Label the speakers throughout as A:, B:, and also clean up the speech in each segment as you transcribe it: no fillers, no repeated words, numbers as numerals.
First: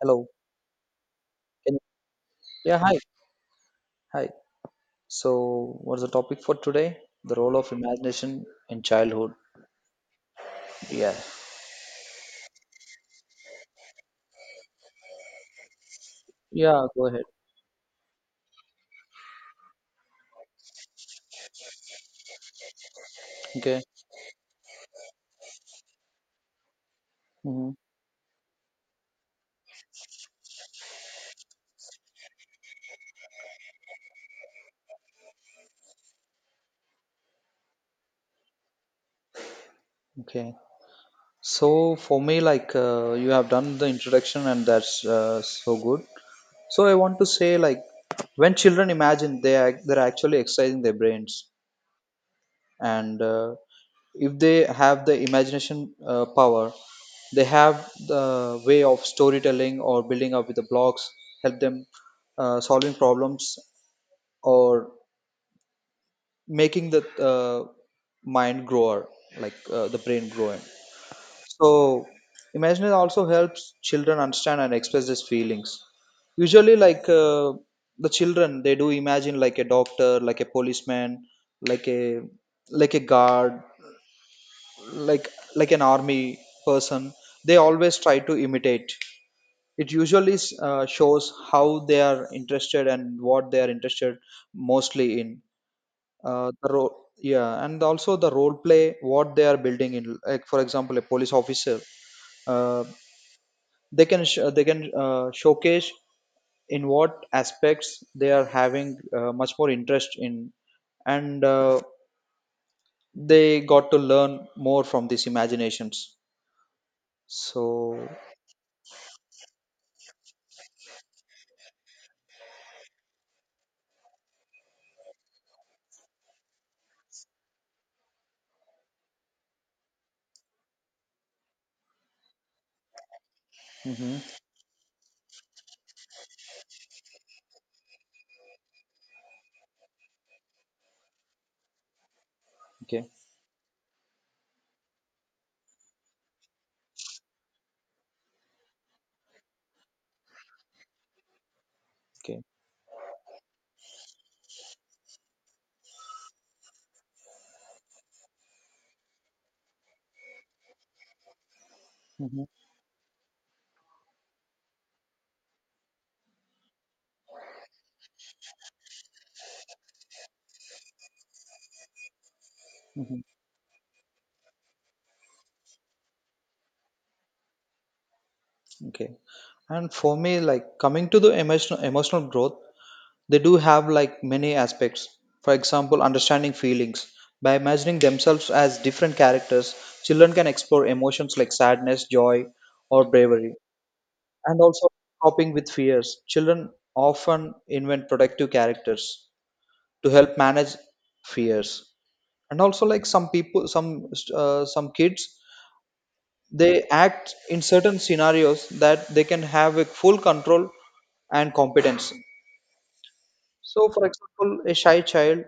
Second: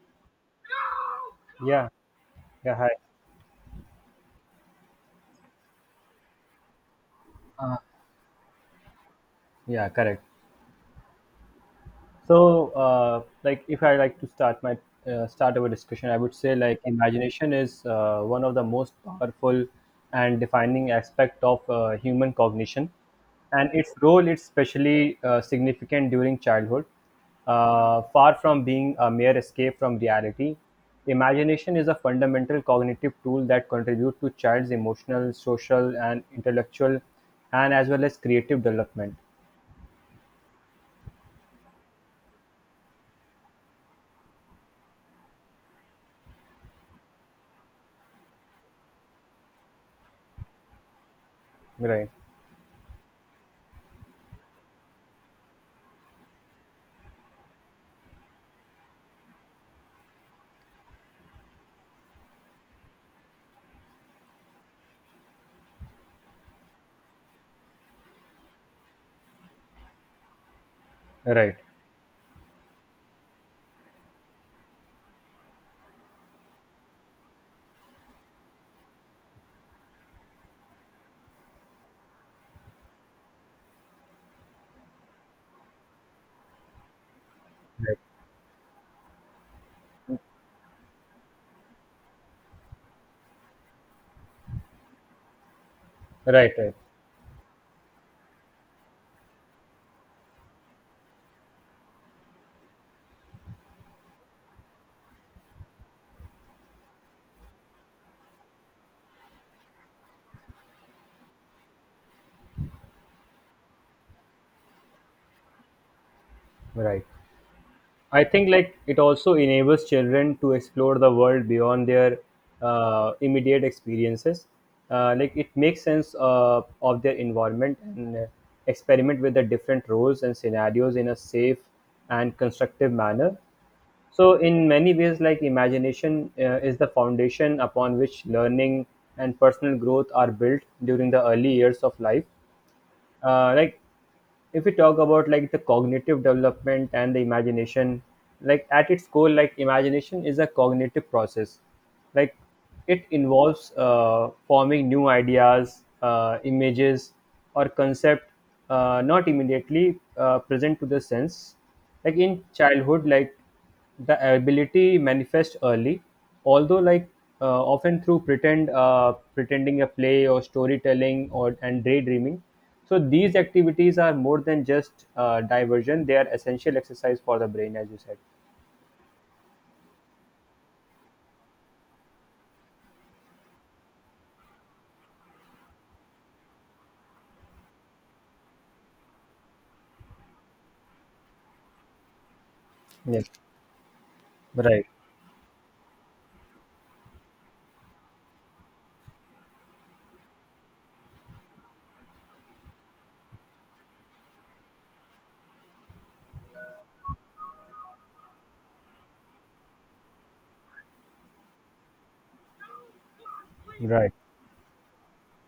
A: Hello. Can you-
B: Yeah, yeah,
A: yeah,
B: hi.
A: hi. Hi. So, what's the topic for today? The role of imagination in childhood.
B: Yeah, correct.
A: Yeah.
B: So, like, if I like to start my start our discussion, I would say like
A: Yeah, go ahead.
B: imagination is one of the most powerful and defining aspect of human cognition, and
A: Okay.
B: its role is especially significant during childhood.
A: Hmm.
B: Far from being a mere escape from reality, imagination is a fundamental cognitive tool that contributes to child's emotional, social, and intellectual, and as well as creative development.
A: Okay. So, for me, like, you have done the introduction, and that's so good. So, I want to say, like, when children imagine, they're actually exercising their brains.
B: Right.
A: And if they have the imagination power, they have the way of storytelling or building up with the blocks, help them solving problems or making the mind grower, like the brain growing.
B: Right,
A: So imagination also helps children understand and express these feelings. Usually like the children, they do imagine like a doctor, like a policeman, like a like a guard, like an army person. They
B: right,
A: always try to imitate. It usually shows how they are interested and what they are interested mostly in.
B: right,
A: The
B: right,
A: role Yeah, and also the role play what they are building in, like for example a police officer, uh, they can they can showcase in what aspects they are having much more interest in. And they got to learn more from these imaginations.
B: right.
A: So
B: I think like it also enables children to explore the world beyond their immediate experiences. Like it makes sense of their environment and experiment with the different roles and scenarios in a safe and constructive manner.
A: mhm.
B: So, in many ways, like imagination is the foundation upon which learning and personal growth are built during the early years of life.
A: Okay,
B: Like if we talk about like the cognitive development and the imagination, like at its core, like imagination is a cognitive process, like
A: okay.
B: it involves forming new ideas, images or concept not immediately present to the sense, like in
A: Hmm.
B: childhood, like the ability manifests early, although like often through pretend pretending a play or storytelling or and daydreaming. So
A: Hmm.
B: these activities are more than just diversion; they are essential exercise for the brain, as you said.
A: Okay. And for me, like coming to the emotional growth, they do have like many aspects. For example, understanding feelings. By imagining themselves as different characters, children can explore emotions like sadness, joy, or
B: Yes,
A: bravery, and
B: right,
A: also coping with fears. Children often invent protective characters to help manage fears. And also, like some people, some kids, they act in certain scenarios that they can have a full control and competence. So, for
B: right,
A: example, a shy child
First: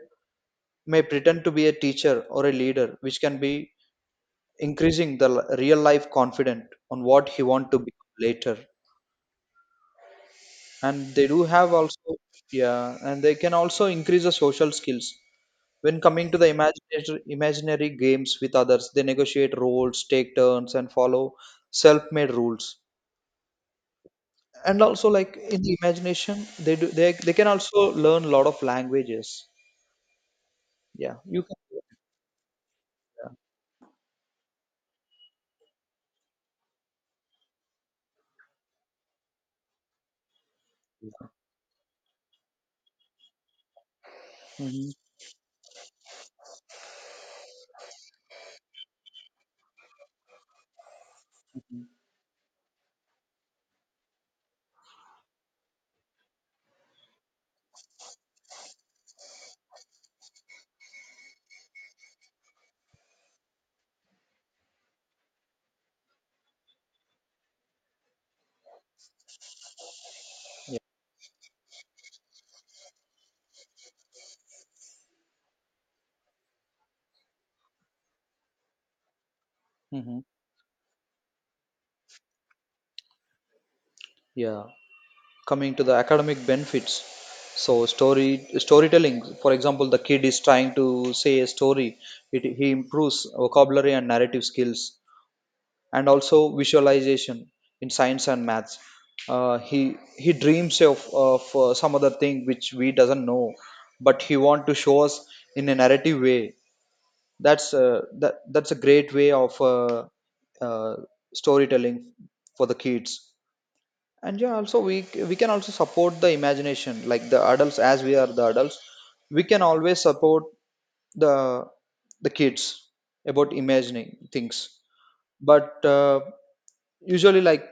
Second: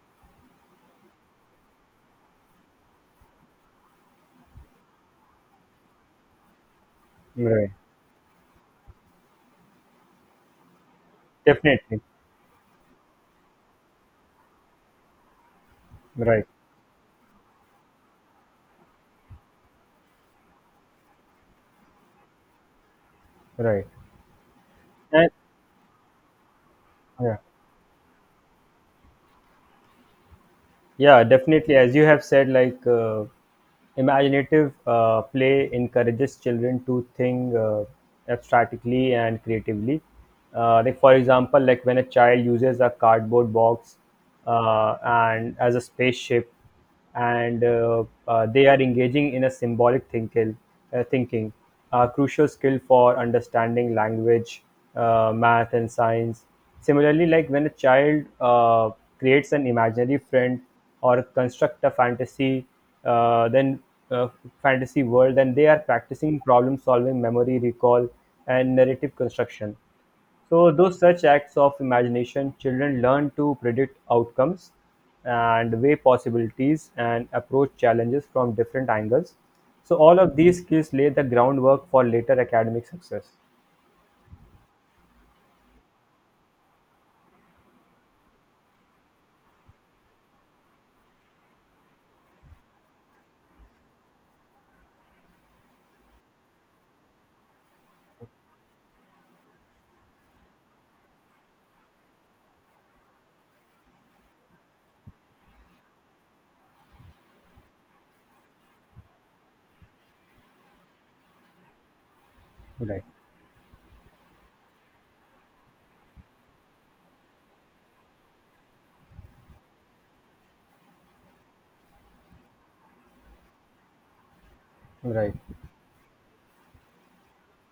A: may pretend to be a teacher or a leader, which can be increasing the real life confident on what he want
B: right.
A: to be later. And they do have
B: Definitely,
A: also, yeah, and they can also increase the social skills. When coming to
B: right,
A: the imaginary games with others, they negotiate roles, take turns, and follow self-made rules.
B: right.
A: And also
B: And
A: like in the imagination they
B: yeah,
A: can also learn a lot of languages. Yeah,
B: yeah,
A: you can.
B: definitely. As you have said, like
A: Yeah.
B: imaginative play encourages children to think abstractly and creatively. Like for example, like when a child uses a cardboard box
A: Mhm,
B: and as a spaceship, and they are engaging in a symbolic thinking,
A: mhm,
B: a crucial skill for understanding language, math, and science. Similarly, like when a child creates an imaginary friend or construct a fantasy, then uh, fantasy world, then they are practicing problem solving, memory recall, and narrative construction. So,
A: yeah,
B: through such acts of imagination, children learn to predict outcomes and weigh possibilities and approach challenges from different angles. So, all
A: mhm.
B: of these skills lay the groundwork for later academic success.
A: Yeah. Coming to the academic benefits, so storytelling, for example the kid is trying to say a story, he improves vocabulary and narrative skills, and also visualization in science and maths. uh, he he dreams of some other thing which we doesn't know, but he want to show us in a narrative way. That's that's a great way of uh, storytelling for the
B: Right,
A: kids. And yeah, also we we can also support the imagination, like the adults, as we are the adults, we can always support the the kids about imagining things.
B: right.
A: But usually like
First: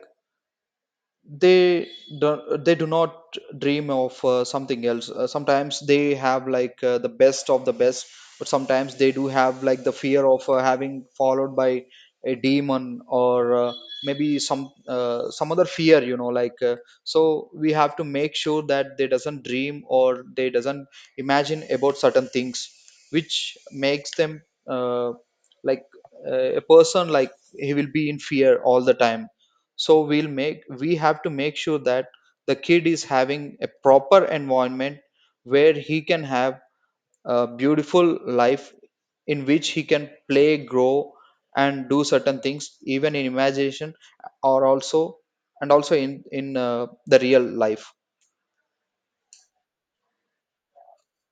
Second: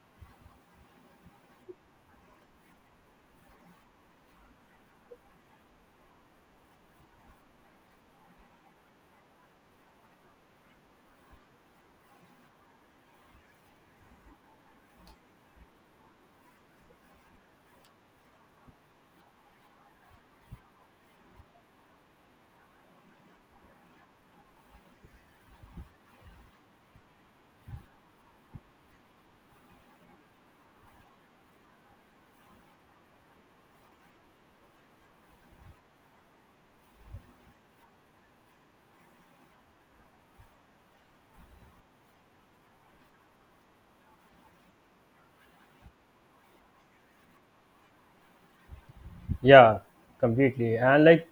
A: they they do not dream of something else. Sometimes they have like the best of the best, but sometimes they do have like the fear of having followed by a demon, or maybe some other fear, you know, like so we have to make sure that they doesn't dream or they doesn't imagine about certain things which makes them uh, like a person like he will be in fear all the time. So we have to make sure that the kid is having a proper environment where he can have a beautiful life in which he can play, grow, and do certain things even in imagination, or also and also in the real life.
B: Yeah, completely. And like,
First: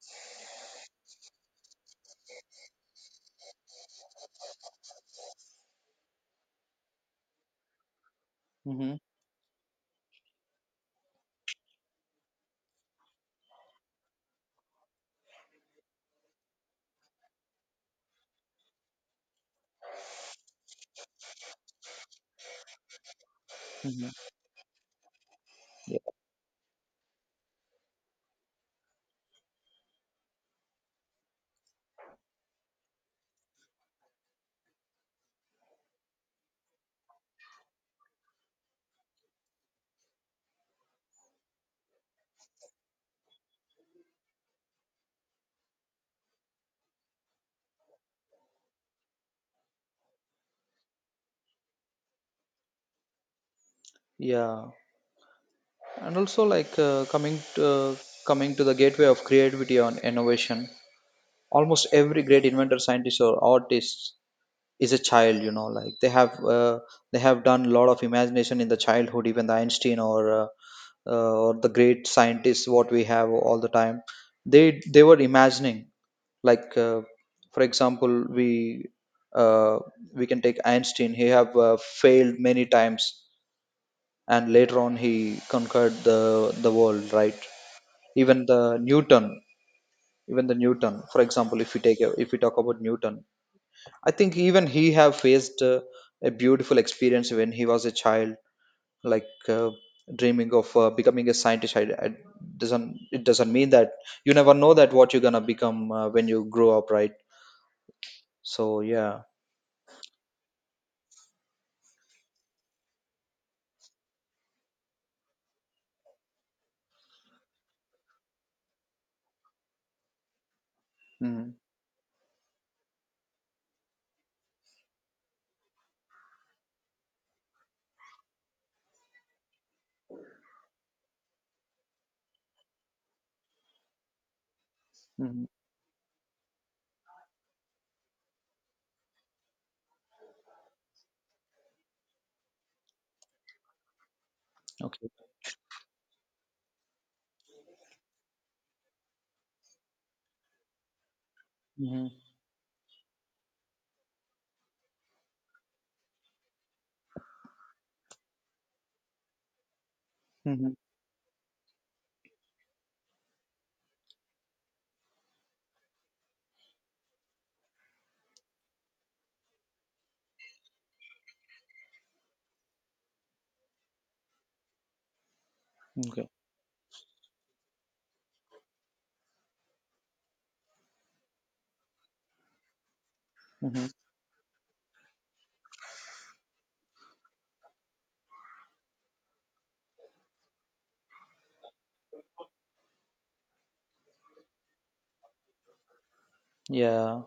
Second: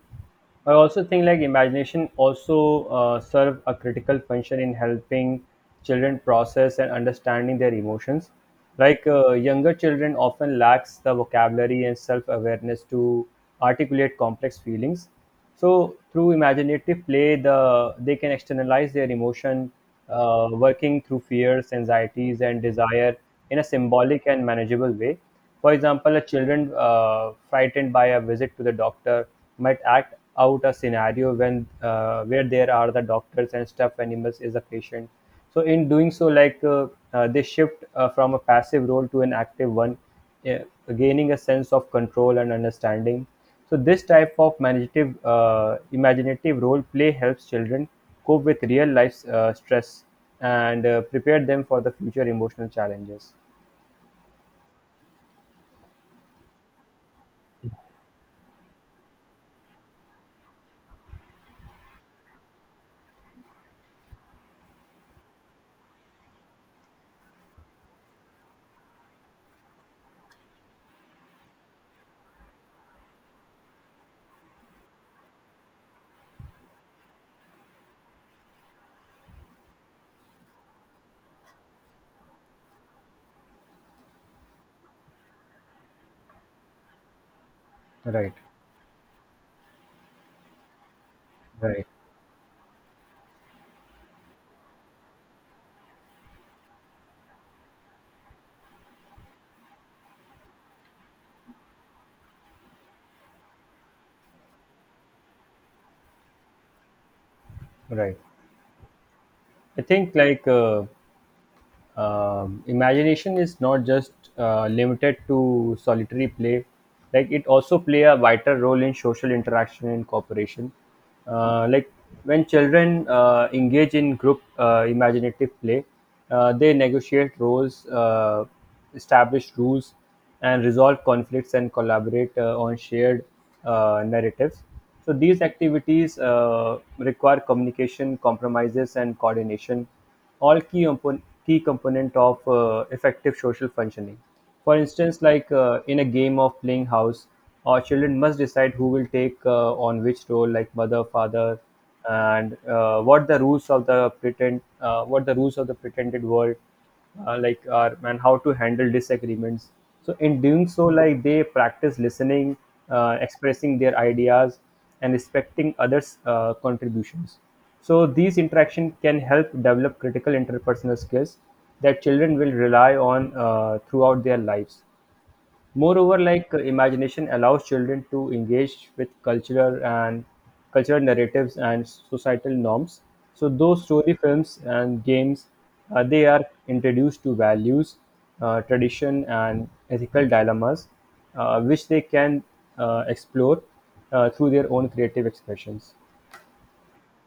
B: I also think like imagination also serve a critical function in helping children process and understanding their emotions.
A: Hmm.
B: Like younger children often lacks the vocabulary and self awareness to articulate complex feelings. So through imaginative play, they can externalize their emotion, working through fears, anxieties, and desire in a symbolic
A: Hmm.
B: and manageable way. For
A: Yeah.
B: example, a children frightened by a visit to the doctor might act out a scenario when where there are the doctors and stuffed animals is a patient. So in doing so, like they shift from a passive role to an active one, yeah, gaining a sense of control and understanding. So this type of imaginative role play helps children cope with real life stress and prepare them for the future emotional challenges.
A: Yeah. And also like coming to the gateway of creativity and innovation, almost every great inventor, scientist, or artist is a child, you know. Like they have done a lot of imagination in the childhood. Even the Einstein, or the great scientists what we have all the time, they were imagining, like for example, we uh, we can take Einstein. He have failed many times, and later on he conquered the world, right?
B: Right,
A: Even the Newton, even the Newton, for example, if we
B: right,
A: if we talk about Newton, I think even he have faced a beautiful experience when he was a child, like dreaming of becoming a scientist. I doesn't it doesn't mean that you never know that what you're gonna become when you grow up, right?
B: right.
A: So yeah.
B: I think like imagination is not just limited to solitary play, like it also play a vital role in social interaction and cooperation,
A: Mm-hmm.
B: like when children engage in group imaginative play, they negotiate roles, establish rules and resolve conflicts and collaborate on shared narratives. So these
A: Hmm.
B: activities require communication, compromises, and coordination, all key component of effective social functioning. For
A: Okay.
B: instance, like in a game of playing house, our children must decide who will take on which role, like mother, father,
A: Hmm.
B: and what the rules of the pretended world like are and how to handle disagreements. So in doing
A: Hmm.
B: so, like they practice listening, expressing their ideas and respecting others contributions. So these interaction can help develop critical interpersonal skills that children will rely on throughout their lives. Moreover,
A: Okay.
B: like imagination allows children to engage with cultural narratives and societal norms. So those
A: Hmm.
B: story films and games, they are introduced to values, tradition, and ethical dilemmas, which they can explore through their own creative expressions.
A: Yeah,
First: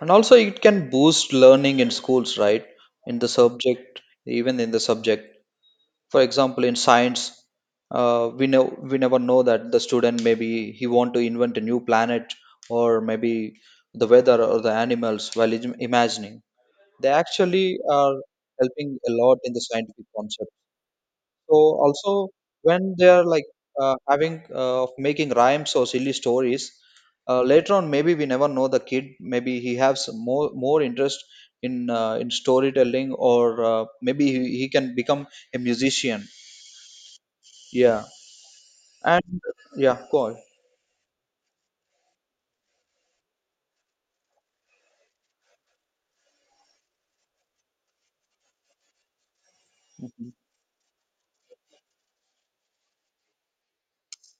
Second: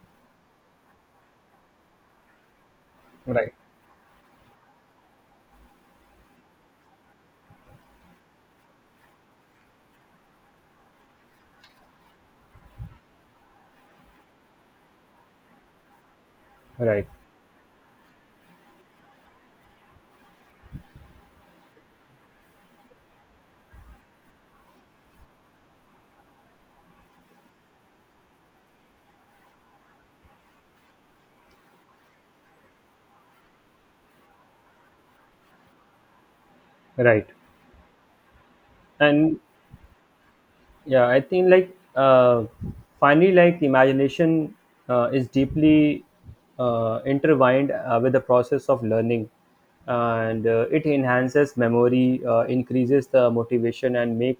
A: and also it can boost learning in schools, right? In the
B: Right.
A: subject, even in the subject, for example in science, uh, we know we never know that the student, maybe he want to invent a new planet, or maybe the weather or the animals. While imagining,
B: Right.
A: they actually are helping a lot in the scientific concept. So also when they are like having of making rhymes or silly stories, later on, maybe we never know, the kid, maybe he has some more more interest in storytelling, or maybe he can become a musician.
B: Right.
A: Yeah.
B: And
A: And yeah, go on.
B: yeah, I think like finally, like imagination is deeply intertwined with the process of learning, and it enhances memory, increases the motivation and make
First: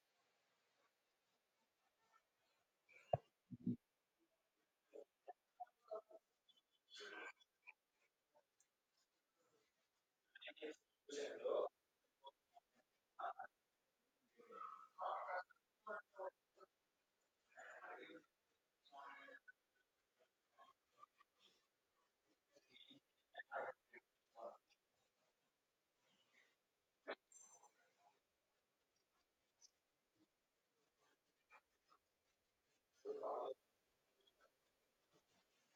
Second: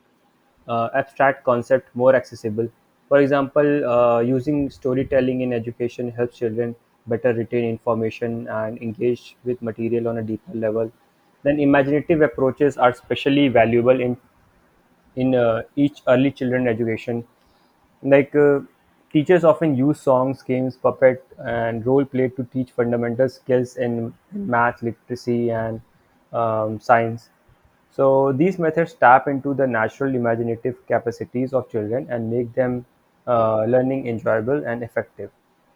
B: abstract concept more accessible. For example, using storytelling in education helps children better retain information and engage with material on a deeper level. Then imaginative approaches are especially valuable in each early children education, like teachers often use songs, games, puppet and role play to teach fundamental skills in math, literacy, and science. So these methods tap into the natural imaginative capacities of children and make them learning enjoyable and effective.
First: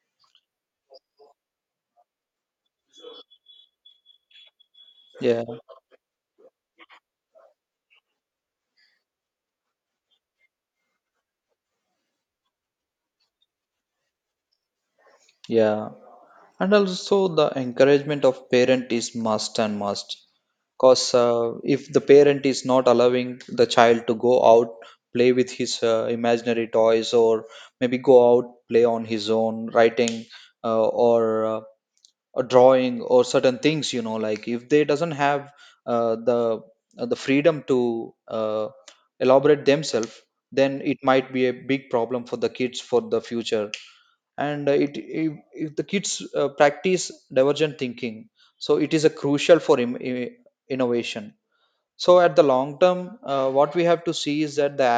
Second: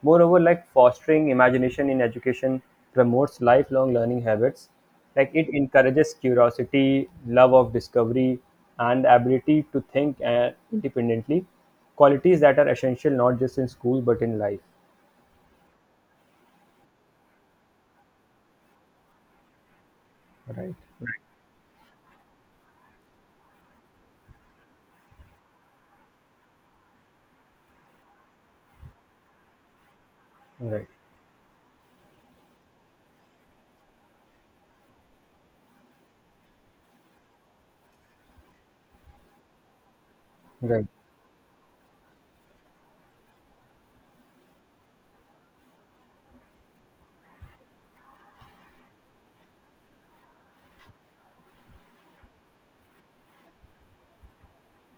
B: Moreover, like fostering imagination in education promotes lifelong learning habits, like
A: Yeah,
B: it encourages curiosity, love of discovery, and ability to think independently, qualities that are essential not just in school but in life.
A: yeah, and also the encouragement of parent is must and must, because if the parent is not allowing the child to go out, play with his imaginary toys, or maybe go out, play on his own, writing
B: Right,
A: or a drawing, or certain things, you know, like if they doesn't have uh, the the freedom to elaborate themselves, then
B: right.
A: it might be a big problem for the kids for the future. And it if the kids practice divergent thinking, so it is a crucial for innovation. So at the long term, what we have to see is that the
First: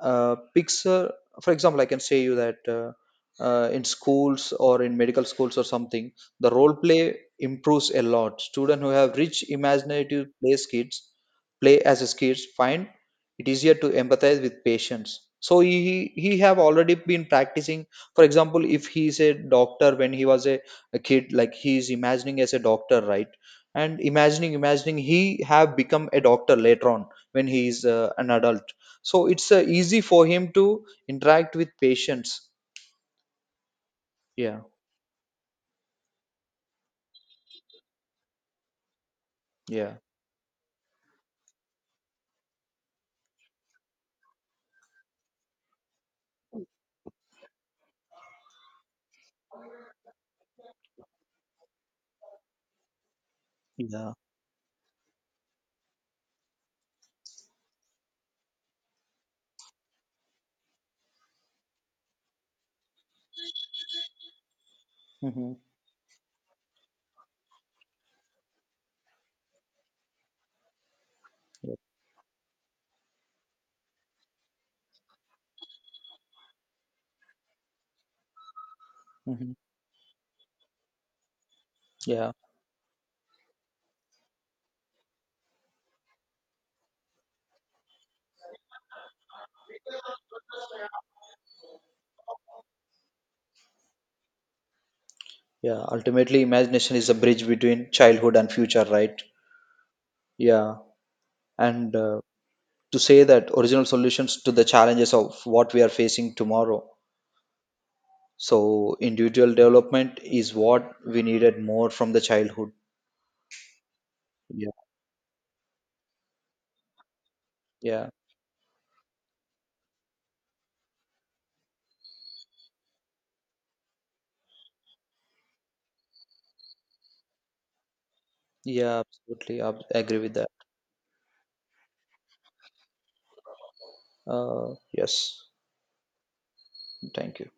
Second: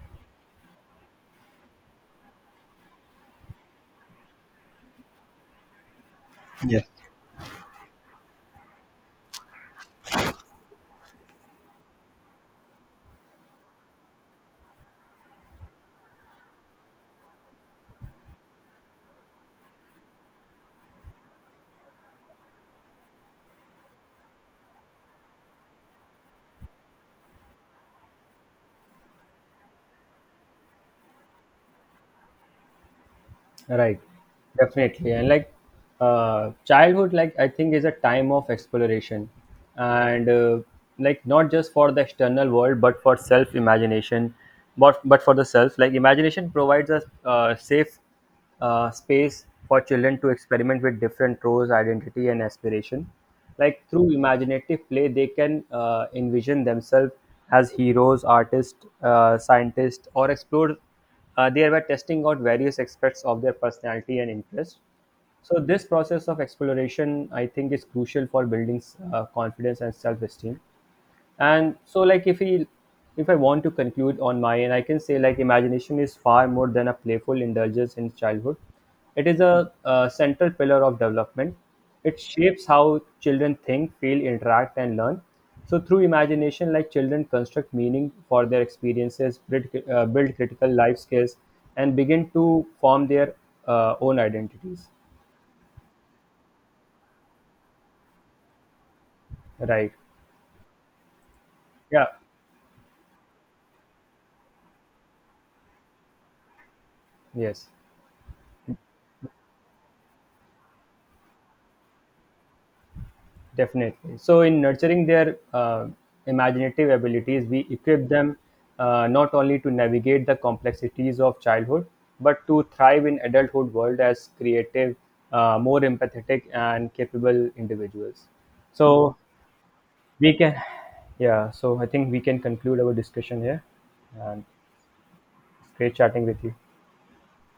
A: picture. For example, I can say you that in schools or in medical schools or something, the role play improves a lot. Students who have rich imaginative play skills, play as a kids, find it easier to empathize with patients. So he have already been practicing. For example, if he's a doctor when he was a kid, like he's imagining as a doctor, right? And imagining he have become a doctor later on when he is an adult. So it's easy for him to interact with patients.
B: Right,
A: Yeah.
B: definitely. And like childhood, like I think is a time of exploration,
A: Yeah.
B: and like not just for the external world, but for self imagination, but for the self. Like imagination provides a safe space for children to experiment with different roles, identity, and aspiration. Like through
A: Yeah.
B: imaginative play, they can envision themselves as heroes, artists, scientists, or explore they were testing out various aspects of their personality and interests.
A: Hmm.
B: So this process of exploration, I think, is crucial for building confidence and self-esteem. And
A: Yeah.
B: so like if I want to conclude on my end, I can say like imagination is far more than a playful indulgence in childhood. It is
A: Hmm.
B: a central pillar of development. It
A: Yeah.
B: shapes how children think, feel, interact and learn. So through imagination, like children construct meaning for their experiences, build critical life skills and begin to form their own identities.
A: Yeah, ultimately imagination is a bridge between childhood and future, right?
B: Right.
A: Yeah. and
B: Yeah.
A: to say that original solutions to the challenges of what we are facing tomorrow,
B: Yes.
A: so individual development is what we needed more from the childhood.
B: Definitely. So, in
A: Yeah.
B: nurturing their imaginative abilities, we equip
A: Yeah.
B: them not only to navigate the complexities of childhood, but to thrive in adulthood world as creative, more empathetic, and capable individuals.
A: Yeah,
B: So
A: absolutely, I agree
B: we
A: with that.
B: can, yeah. So I think we can conclude our discussion here, and
A: uh, yes.
B: it's great chatting with you.
A: Thank you.